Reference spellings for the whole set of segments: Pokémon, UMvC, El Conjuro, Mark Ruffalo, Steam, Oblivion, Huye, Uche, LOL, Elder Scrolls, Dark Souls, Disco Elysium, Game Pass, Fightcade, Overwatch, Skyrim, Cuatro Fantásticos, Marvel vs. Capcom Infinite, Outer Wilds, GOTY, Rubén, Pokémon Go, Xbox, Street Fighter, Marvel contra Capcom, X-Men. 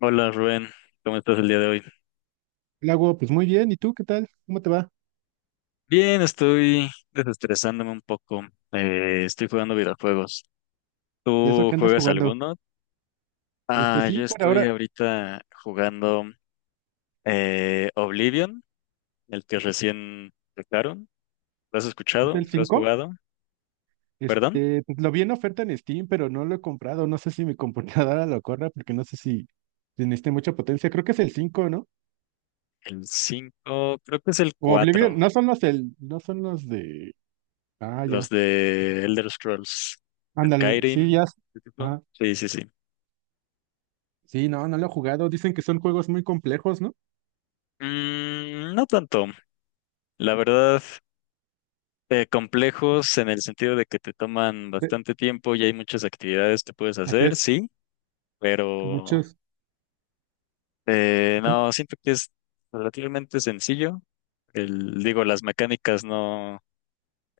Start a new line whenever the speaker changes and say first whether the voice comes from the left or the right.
left: Hola Rubén, ¿cómo estás el día de hoy?
right: Lago, pues muy bien. ¿Y tú qué tal? ¿Cómo te va?
left: Bien, estoy desestresándome un poco. Estoy jugando videojuegos.
right: ¿Y eso
left: ¿Tú
right: que andas
left: juegas
right: jugando?
left: alguno?
right: Este
left: Ah, yo
right: sí, por
left: estoy
right: ahora
left: ahorita jugando Oblivion, el que recién sacaron. ¿Lo has
right: es
left: escuchado?
right: el
left: ¿Lo has
right: cinco.
left: jugado? ¿Perdón?
right: Este, pues, lo vi en oferta en Steam, pero no lo he comprado. No sé si mi computadora lo corra porque no sé si necesite mucha potencia. Creo que es el cinco, ¿no?
left: El 5, creo que es el
right: O Oblivion,
left: 4.
right: no son los de. Ah,
left: Los
right: ya.
left: de Elder Scrolls.
right: Ándale, sí,
left: Skyrim,
right: ya.
left: ¿ese tipo?
right: Ah,
left: Sí, sí, sí.
right: sí, no, no lo he jugado. Dicen que son juegos muy complejos, ¿no?
left: Mm, no tanto. La verdad, complejos en el sentido de que te toman
right: Eh,
left: bastante tiempo y hay muchas actividades que puedes
right: Así
left: hacer,
right: es,
left: sí,
right: que
left: pero
right: muchos.
left: no, siento que es relativamente sencillo. El, digo, las mecánicas no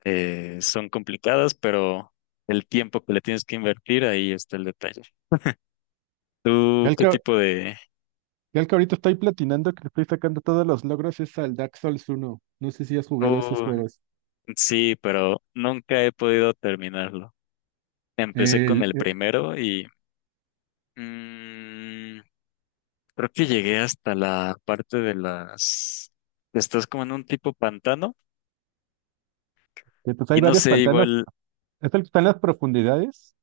left: son complicadas, pero el tiempo que le tienes que invertir, ahí está el detalle.
right: Ya
left: ¿Tú
right: el
left: qué
right: que,
left: tipo de...?
right: Ya el que ahorita estoy platinando, que le estoy sacando todos los logros, es al Dark Souls 1. No sé si has jugado esos
left: Uh,
right: juegos.
left: sí, pero nunca he podido terminarlo. Empecé con
right: El,
left: el
right: eh,
left: primero y... mm, creo que llegué hasta la parte de las... Estás como en un tipo pantano
right: que, pues
left: y
right: hay
left: no
right: varios
left: sé,
right: pantanos.
left: igual,
right: ¿Es el que está en las profundidades?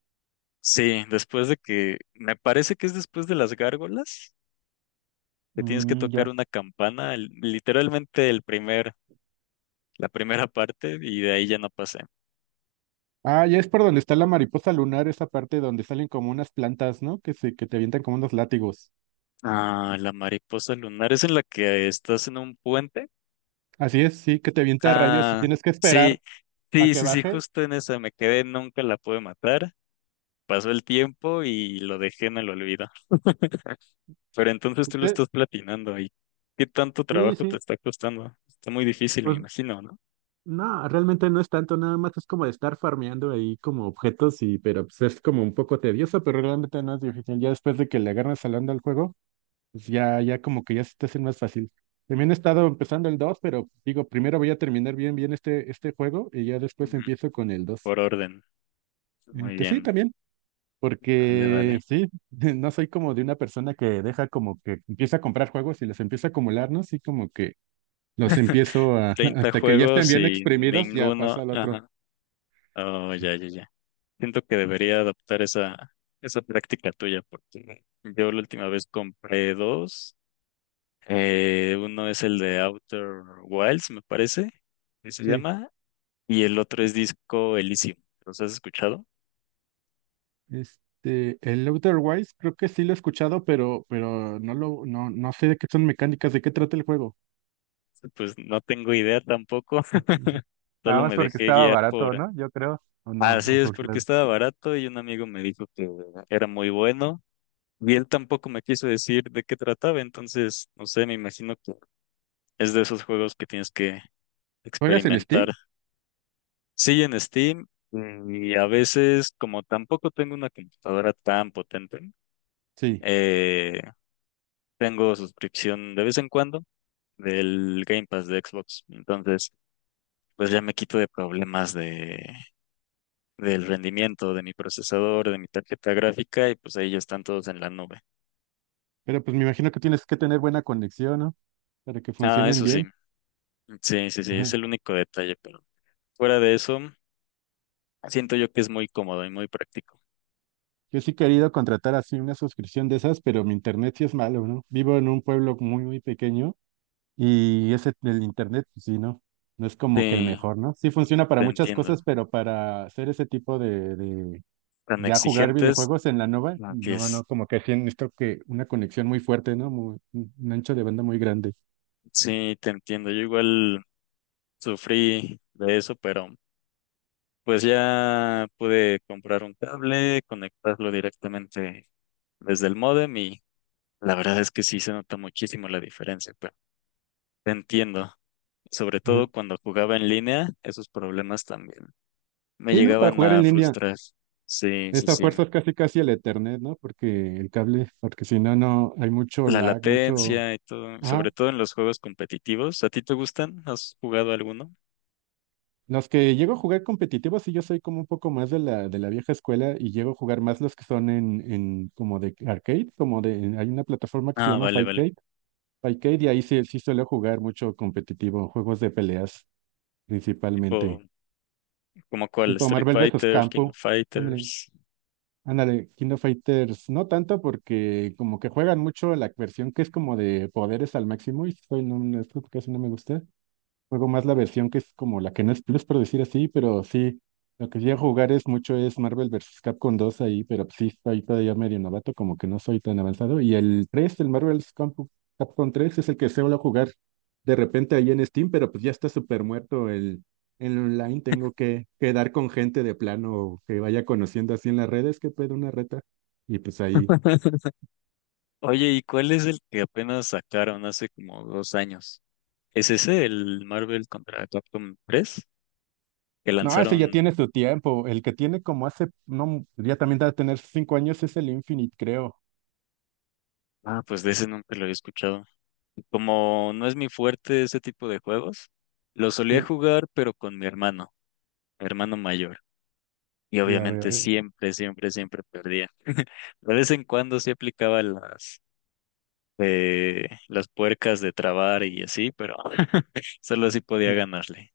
left: sí, después de que... Me parece que es después de las gárgolas, que tienes que
right: Mm,
left: tocar
right: ya.
left: una campana, literalmente la primera parte y de ahí ya no pasé.
right: Ah, ya es por donde está la mariposa lunar, esa parte donde salen como unas plantas, ¿no? Que te avientan como unos látigos.
left: Ah, la mariposa lunar es en la que estás en un puente.
right: Así es, sí, que te avienta rayos y
left: Ah,
right: tienes que
left: sí,
right: esperar a
left: sí,
right: que
left: sí, sí,
right: baje.
left: justo en esa me quedé, nunca la pude matar. Pasó el tiempo y lo dejé en el olvido. Pero entonces tú lo
right: Eh,
left: estás platinando y ¿qué tanto
right: Sí,
left: trabajo te
right: sí.
left: está costando? Está muy difícil, me
right: Pues
left: imagino, ¿no?
right: no, realmente no es tanto, nada más es como de estar farmeando ahí como objetos y, pero pues es como un poco tedioso, pero realmente no es difícil. Ya después de que le agarras al onda al juego, pues ya, ya como que ya se te hace más fácil. También he estado empezando el 2, pero digo, primero voy a terminar bien, bien este juego y ya después
left: Ujú.
right: empiezo con el 2.
left: Por orden. Muy
right: Este, sí,
left: bien.
right: también,
left: Vale,
right: porque
left: vale.
right: sí, no soy como de una persona que deja como que empieza a comprar juegos y los empieza a acumular, ¿no? Sí, como que los empiezo a,
left: 30
right: hasta que ya estén
left: juegos
right: bien
left: y
right: exprimidos, ya
left: ninguno.
right: paso al otro.
left: Ajá. Oh, ya, ya, ya. Siento que debería adoptar esa, esa práctica tuya porque yo la última vez compré dos. Uno es el de Outer Wilds, me parece, que se
right: Sí,
left: llama, y el otro es Disco Elysium. ¿Los has escuchado?
right: este, el Outer Wilds creo que sí lo he escuchado, pero no, no sé de qué son mecánicas, de qué trata el juego.
left: Pues no tengo idea tampoco.
right: Nada
left: Solo
right: más
left: me
right: porque
left: dejé
right: estaba
left: guiar
right: barato,
left: por...
right: ¿no? Yo creo, o no,
left: Así
right: o
left: es,
right: por
left: porque
right: las.
left: estaba barato y un amigo me dijo que era muy bueno y él tampoco me quiso decir de qué trataba, entonces, no sé, me imagino que es de esos juegos que tienes que
right: ¿Juegas en
left: experimentar.
right: Steam?
left: Sí, en Steam, y a veces, como tampoco tengo una computadora tan potente,
right: Sí,
left: eh, tengo suscripción de vez en cuando del Game Pass de Xbox, entonces, pues ya me quito de problemas de... del rendimiento de mi procesador, de mi tarjeta gráfica, y pues ahí ya están todos en la nube.
right: pero pues me imagino que tienes que tener buena conexión, ¿no? Para que
left: Ah,
right: funcionen
left: eso sí,
right: bien.
left: sí, sí, sí, es
right: Ajá.
left: el único detalle, pero fuera de eso, siento yo que es muy cómodo y muy práctico.
right: Yo sí he querido contratar así una suscripción de esas, pero mi internet sí es malo, ¿no? Vivo en un pueblo muy, muy pequeño. Y ese, el internet, pues sí, ¿no? No es como que el
left: Sí,
right: mejor, ¿no? Sí funciona para
left: te
right: muchas
left: entiendo.
right: cosas, pero para hacer ese tipo de
left: Tan
right: ya jugar
left: exigentes,
right: videojuegos en la nova,
left: no, que es.
right: no, no, como que sí necesito que una conexión muy fuerte, ¿no? Muy, un ancho de banda muy grande.
left: Sí, te entiendo. Yo igual sufrí de eso, pero pues ya pude comprar un cable, conectarlo directamente desde el módem y la verdad es que sí se nota muchísimo la diferencia, pero te entiendo. Sobre
right: Ujú.
left: todo cuando jugaba en línea, esos problemas también me
right: Sí, ¿no? Para
left: llegaban
right: jugar en
left: a
right: línea,
left: frustrar. Sí, sí,
right: esa
left: sí.
right: fuerza es casi casi el Ethernet, ¿no? Porque el cable, porque si no, no, hay mucho
left: La
right: lag, mucho,
left: latencia y todo, sobre
right: ajá.
left: todo en los juegos competitivos. ¿A ti te gustan? ¿Has jugado alguno?
right: Los que llego a jugar competitivos, sí, yo soy como un poco más de la vieja escuela y llego a jugar más los que son en como de arcade, hay una plataforma que se
left: Ah,
right: llama
left: vale, vale.
right: Fightcade y ahí sí, sí suelo jugar mucho competitivo, juegos de peleas principalmente,
left: Tipo, ¿como cuál?
right: tipo
left: Street
right: Marvel vs.
left: Fighter, King of
right: Campo, ándale,
left: Fighters.
right: ándale, Kingdom Fighters, no tanto porque como que juegan mucho la versión que es como de poderes al máximo y soy no, no, esto casi no me gusta. Juego más la versión que es como la que no es plus, por decir así, pero sí, lo que llego a jugar es mucho es Marvel vs. Capcom 2 ahí, pero pues, sí, estoy todavía medio novato, como que no soy tan avanzado. Y el 3, el Marvel versus Capcom 3 es el que suelo jugar de repente ahí en Steam, pero pues ya está súper muerto el online. Tengo que quedar con gente de plano que vaya conociendo así en las redes, que puede una reta. Y pues ahí.
left: Oye, ¿y cuál es el que apenas sacaron hace como dos años? ¿Es ese, el Marvel contra Capcom 3 que
right: No, ese ya
left: lanzaron?
right: tiene su tiempo. El que tiene como hace, no, ya también debe tener 5 años es el Infinite, creo.
left: Ah, pues de ese nunca lo había escuchado. Como no es mi fuerte ese tipo de juegos, lo solía
right: Sí,
left: jugar, pero con mi hermano mayor. Y
right: ya veo,
left: obviamente siempre, siempre, siempre perdía. De vez en cuando sí aplicaba las puercas de trabar y así, pero solo así podía
right: sí.
left: ganarle.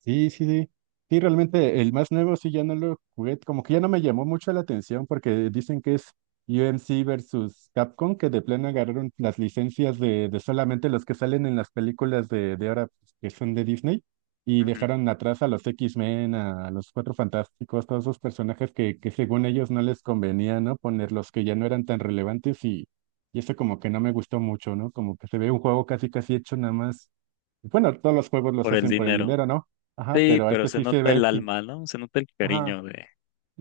right: Sí, sí, sí. Sí, realmente el más nuevo sí ya no lo jugué, como que ya no me llamó mucho la atención porque dicen que es U M C versus Capcom, que de plano agarraron las licencias de solamente los que salen en las películas de ahora pues, que son de Disney y
left: Ujú.
right: dejaron atrás a los X-Men, a, los Cuatro Fantásticos, todos esos personajes que según ellos no les convenía, ¿no? Poner los que ya no eran tan relevantes y eso como que no me gustó mucho, ¿no? Como que se ve un juego casi casi hecho nada más. Bueno, todos los juegos los
left: Por el
right: hacen por el
left: dinero.
right: dinero, ¿no? Ajá,
left: Sí,
right: pero
left: pero
right: este
left: se
right: sí se
left: nota el
right: ve, sí.
left: alma, ¿no? Se nota el
right: Ajá,
left: cariño de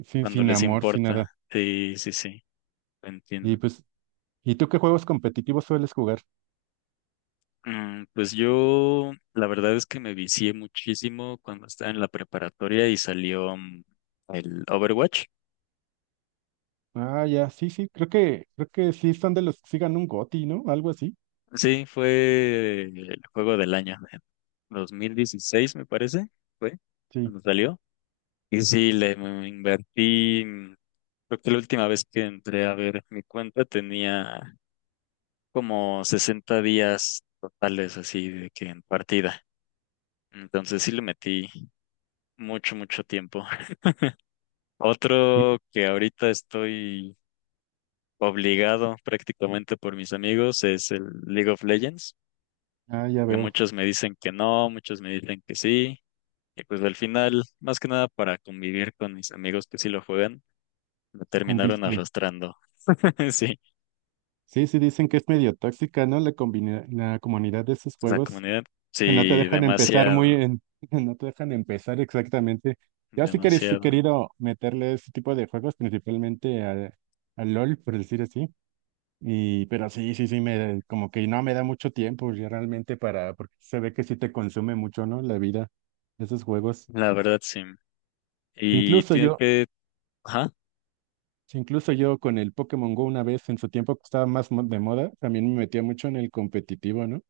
right: sin,
left: cuando
right: sin
left: les
right: amor, sin nada.
left: importa. Sí, sí, sí, lo
right: Y
left: entiendo.
right: pues, ¿y tú qué juegos competitivos sueles jugar?
left: Mm, pues yo, la verdad es que me vicié muchísimo cuando estaba en la preparatoria y salió, el Overwatch.
right: Ah, ya, sí, sí, creo que sí son de los que sigan un GOTY, ¿no? Algo así.
left: Sí, fue el juego del año, en 2016 me parece, fue
right: Sí.
left: cuando salió. Y sí, le me invertí, creo que la última vez que entré a ver mi cuenta tenía como 60 días totales así de que en partida. Entonces sí le metí mucho tiempo.
right: Y-
left: Otro que ahorita estoy obligado prácticamente por mis amigos es el League of Legends.
right: Ah, ya
left: Ya
right: veo,
left: muchos me dicen que no, muchos me dicen que sí. Y pues al final, más que nada para convivir con mis amigos que sí lo juegan, me terminaron
right: sucumbiste.
left: arrastrando. Sí,
right: Sí, sí, dicen que es medio tóxica, ¿no? La comunidad de esos
left: la
right: juegos,
left: comunidad.
right: que no te
left: Sí,
right: dejan empezar muy
left: demasiado,
right: en, no te dejan empezar exactamente. Yo sí que he
left: demasiado.
right: querido meterle ese tipo de juegos, principalmente a LOL, por decir así. Y, pero sí, sí, sí, me, como que no me da mucho tiempo ya realmente para, porque se ve que sí te consume mucho, ¿no? La vida, esos juegos.
left: La verdad, sí.
right: Si
left: Y
right: Incluso
left: tienes
right: yo,
left: que... Ajá.
right: si incluso yo con el Pokémon Go una vez en su tiempo que estaba más de moda, también me metía mucho en el competitivo, ¿no?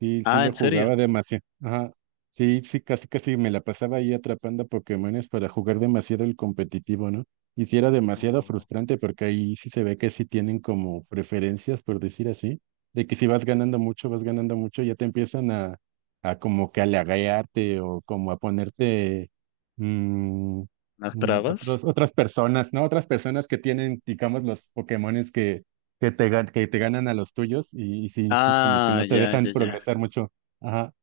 right: Sí, sí
left: Ah,
right: lo
left: ¿en serio?
right: jugaba demasiado. Ajá. Sí, sí, casi casi me la pasaba ahí atrapando Pokémones para jugar demasiado el competitivo, ¿no? Y sí era demasiado
left: Oh,
right: frustrante porque ahí sí se ve que sí tienen como preferencias, por decir así, de que si vas ganando mucho, vas ganando mucho, ya te empiezan a como que halagarte o como a ponerte mm,
left: ¿unas trabas?
right: otras personas, ¿no? Otras personas que tienen, digamos, los Pokémones que que te ganan a los tuyos y sí, sí, como que
left: Ah,
right: no te
left: ya, ya,
right: dejan
left: ya.
right: progresar mucho. Ajá,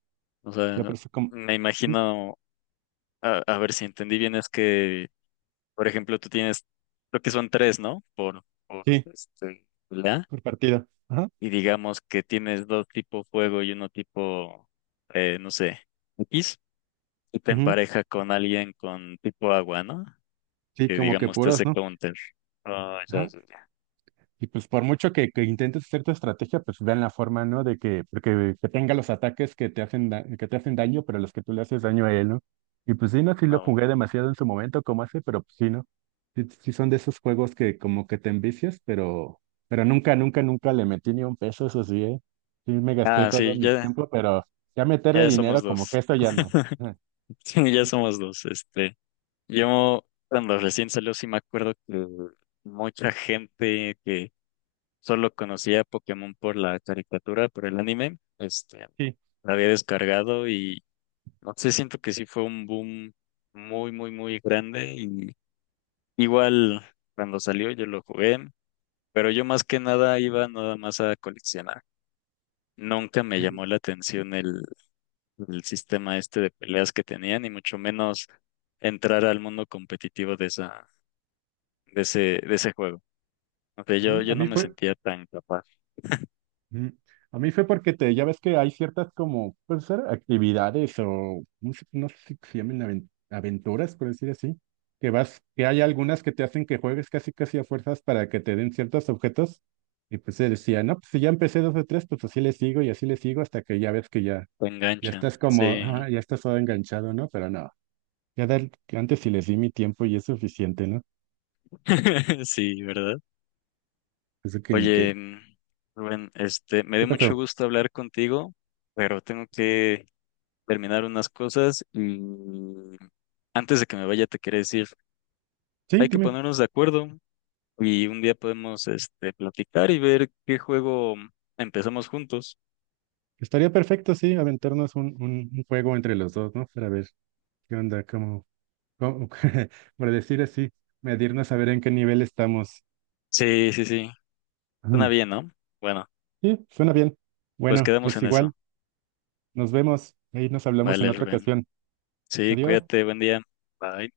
left: O
right: ya
left: sea,
right: por eso como,
left: me imagino, a ver si entendí bien, es que por ejemplo, tú tienes, creo que son tres, ¿no? Por
right: sí,
left: este, la.
right: por partida. Ajá,
left: Y digamos que tienes dos tipo fuego y uno tipo, no sé, X. Y te
right: ujú,
left: empareja con alguien con tipo agua, ¿no?
right: sí,
left: Que
right: como que
left: digamos te hace
right: puros, ¿no?
left: counter. Oh, ya,
right: Ajá,
left: ya, ya.
right: y pues por mucho que intentes hacer tu estrategia, pues vean la forma, ¿no? De que, porque que tenga los ataques que te hacen daño, pero los que tú le haces daño a él, ¿no? Y pues sí, no, sí lo
left: No.
right: jugué demasiado en su momento, como hace, pero pues sí, ¿no? Sí, sí son de esos juegos que como que te envicias, pero nunca, nunca, nunca le metí ni un peso, eso sí, ¿eh? Sí me gasté
left: Ah,
right: todo
left: sí,
right: mi
left: ya,
right: tiempo, pero ya meterle
left: ya somos
right: dinero como
left: dos.
right: que esto ya no.
left: Sí, ya
right: Sí,
left: somos dos. Este, yo cuando recién salió sí me acuerdo que mucha gente que solo conocía Pokémon por la caricatura, por el anime. Este,
right: sí.
left: la había descargado y no sé, siento que sí fue un boom muy, muy, muy grande. Y igual cuando salió yo lo jugué, pero yo más que nada iba nada más a coleccionar. Nunca me
right: Eh,
left: llamó la atención el sistema este de peleas que tenían, y mucho menos entrar al mundo competitivo de de ese juego. O sea,
right: A mí, a
left: yo no
right: mí
left: me
right: fue,
left: sentía tan capaz,
right: Mm. A mí fue porque te, ya ves que hay ciertas como, pues ser, actividades o no sé si se llaman aventuras, por decir así, que vas, que hay algunas que te hacen que juegues casi casi a fuerzas para que te den ciertos objetos. Y pues se decía, no, pues si ya empecé dos de tres, pues así le sigo y así le sigo hasta que ya ves que ya,
left: tan
right: ya
left: enganchan,
right: estás como,
left: sí.
right: ah, ya estás todo enganchado, ¿no? Pero no, antes sí les di mi tiempo y es suficiente, ¿no?
left: Sí, ¿verdad?
right: Eso que ni
left: Oye,
right: qué.
left: Rubén, este, me dio
right: ¿Qué
left: mucho
right: pasó?
left: gusto hablar contigo, pero tengo que terminar unas cosas y antes de que me vaya te quería decir,
right: Sí,
left: hay que
right: dime.
left: ponernos de acuerdo y un día podemos, este, platicar y ver qué juego empezamos juntos.
right: Estaría perfecto, sí, aventarnos un, un juego entre los dos, ¿no? Para ver qué onda, cómo, por decir así, medirnos a ver en qué nivel estamos.
left: Sí, sí, sí, suena
right: Ujú.
left: bien, ¿no? Bueno,
right: Sí, suena bien.
left: pues
right: Bueno,
left: quedamos
right: pues
left: en
right: igual,
left: eso.
right: nos vemos. Ahí nos hablamos en
left: Vale,
right: otra
left: Rubén.
right: ocasión.
left: Sí,
right: Adiós.
left: cuídate, buen día. Bye.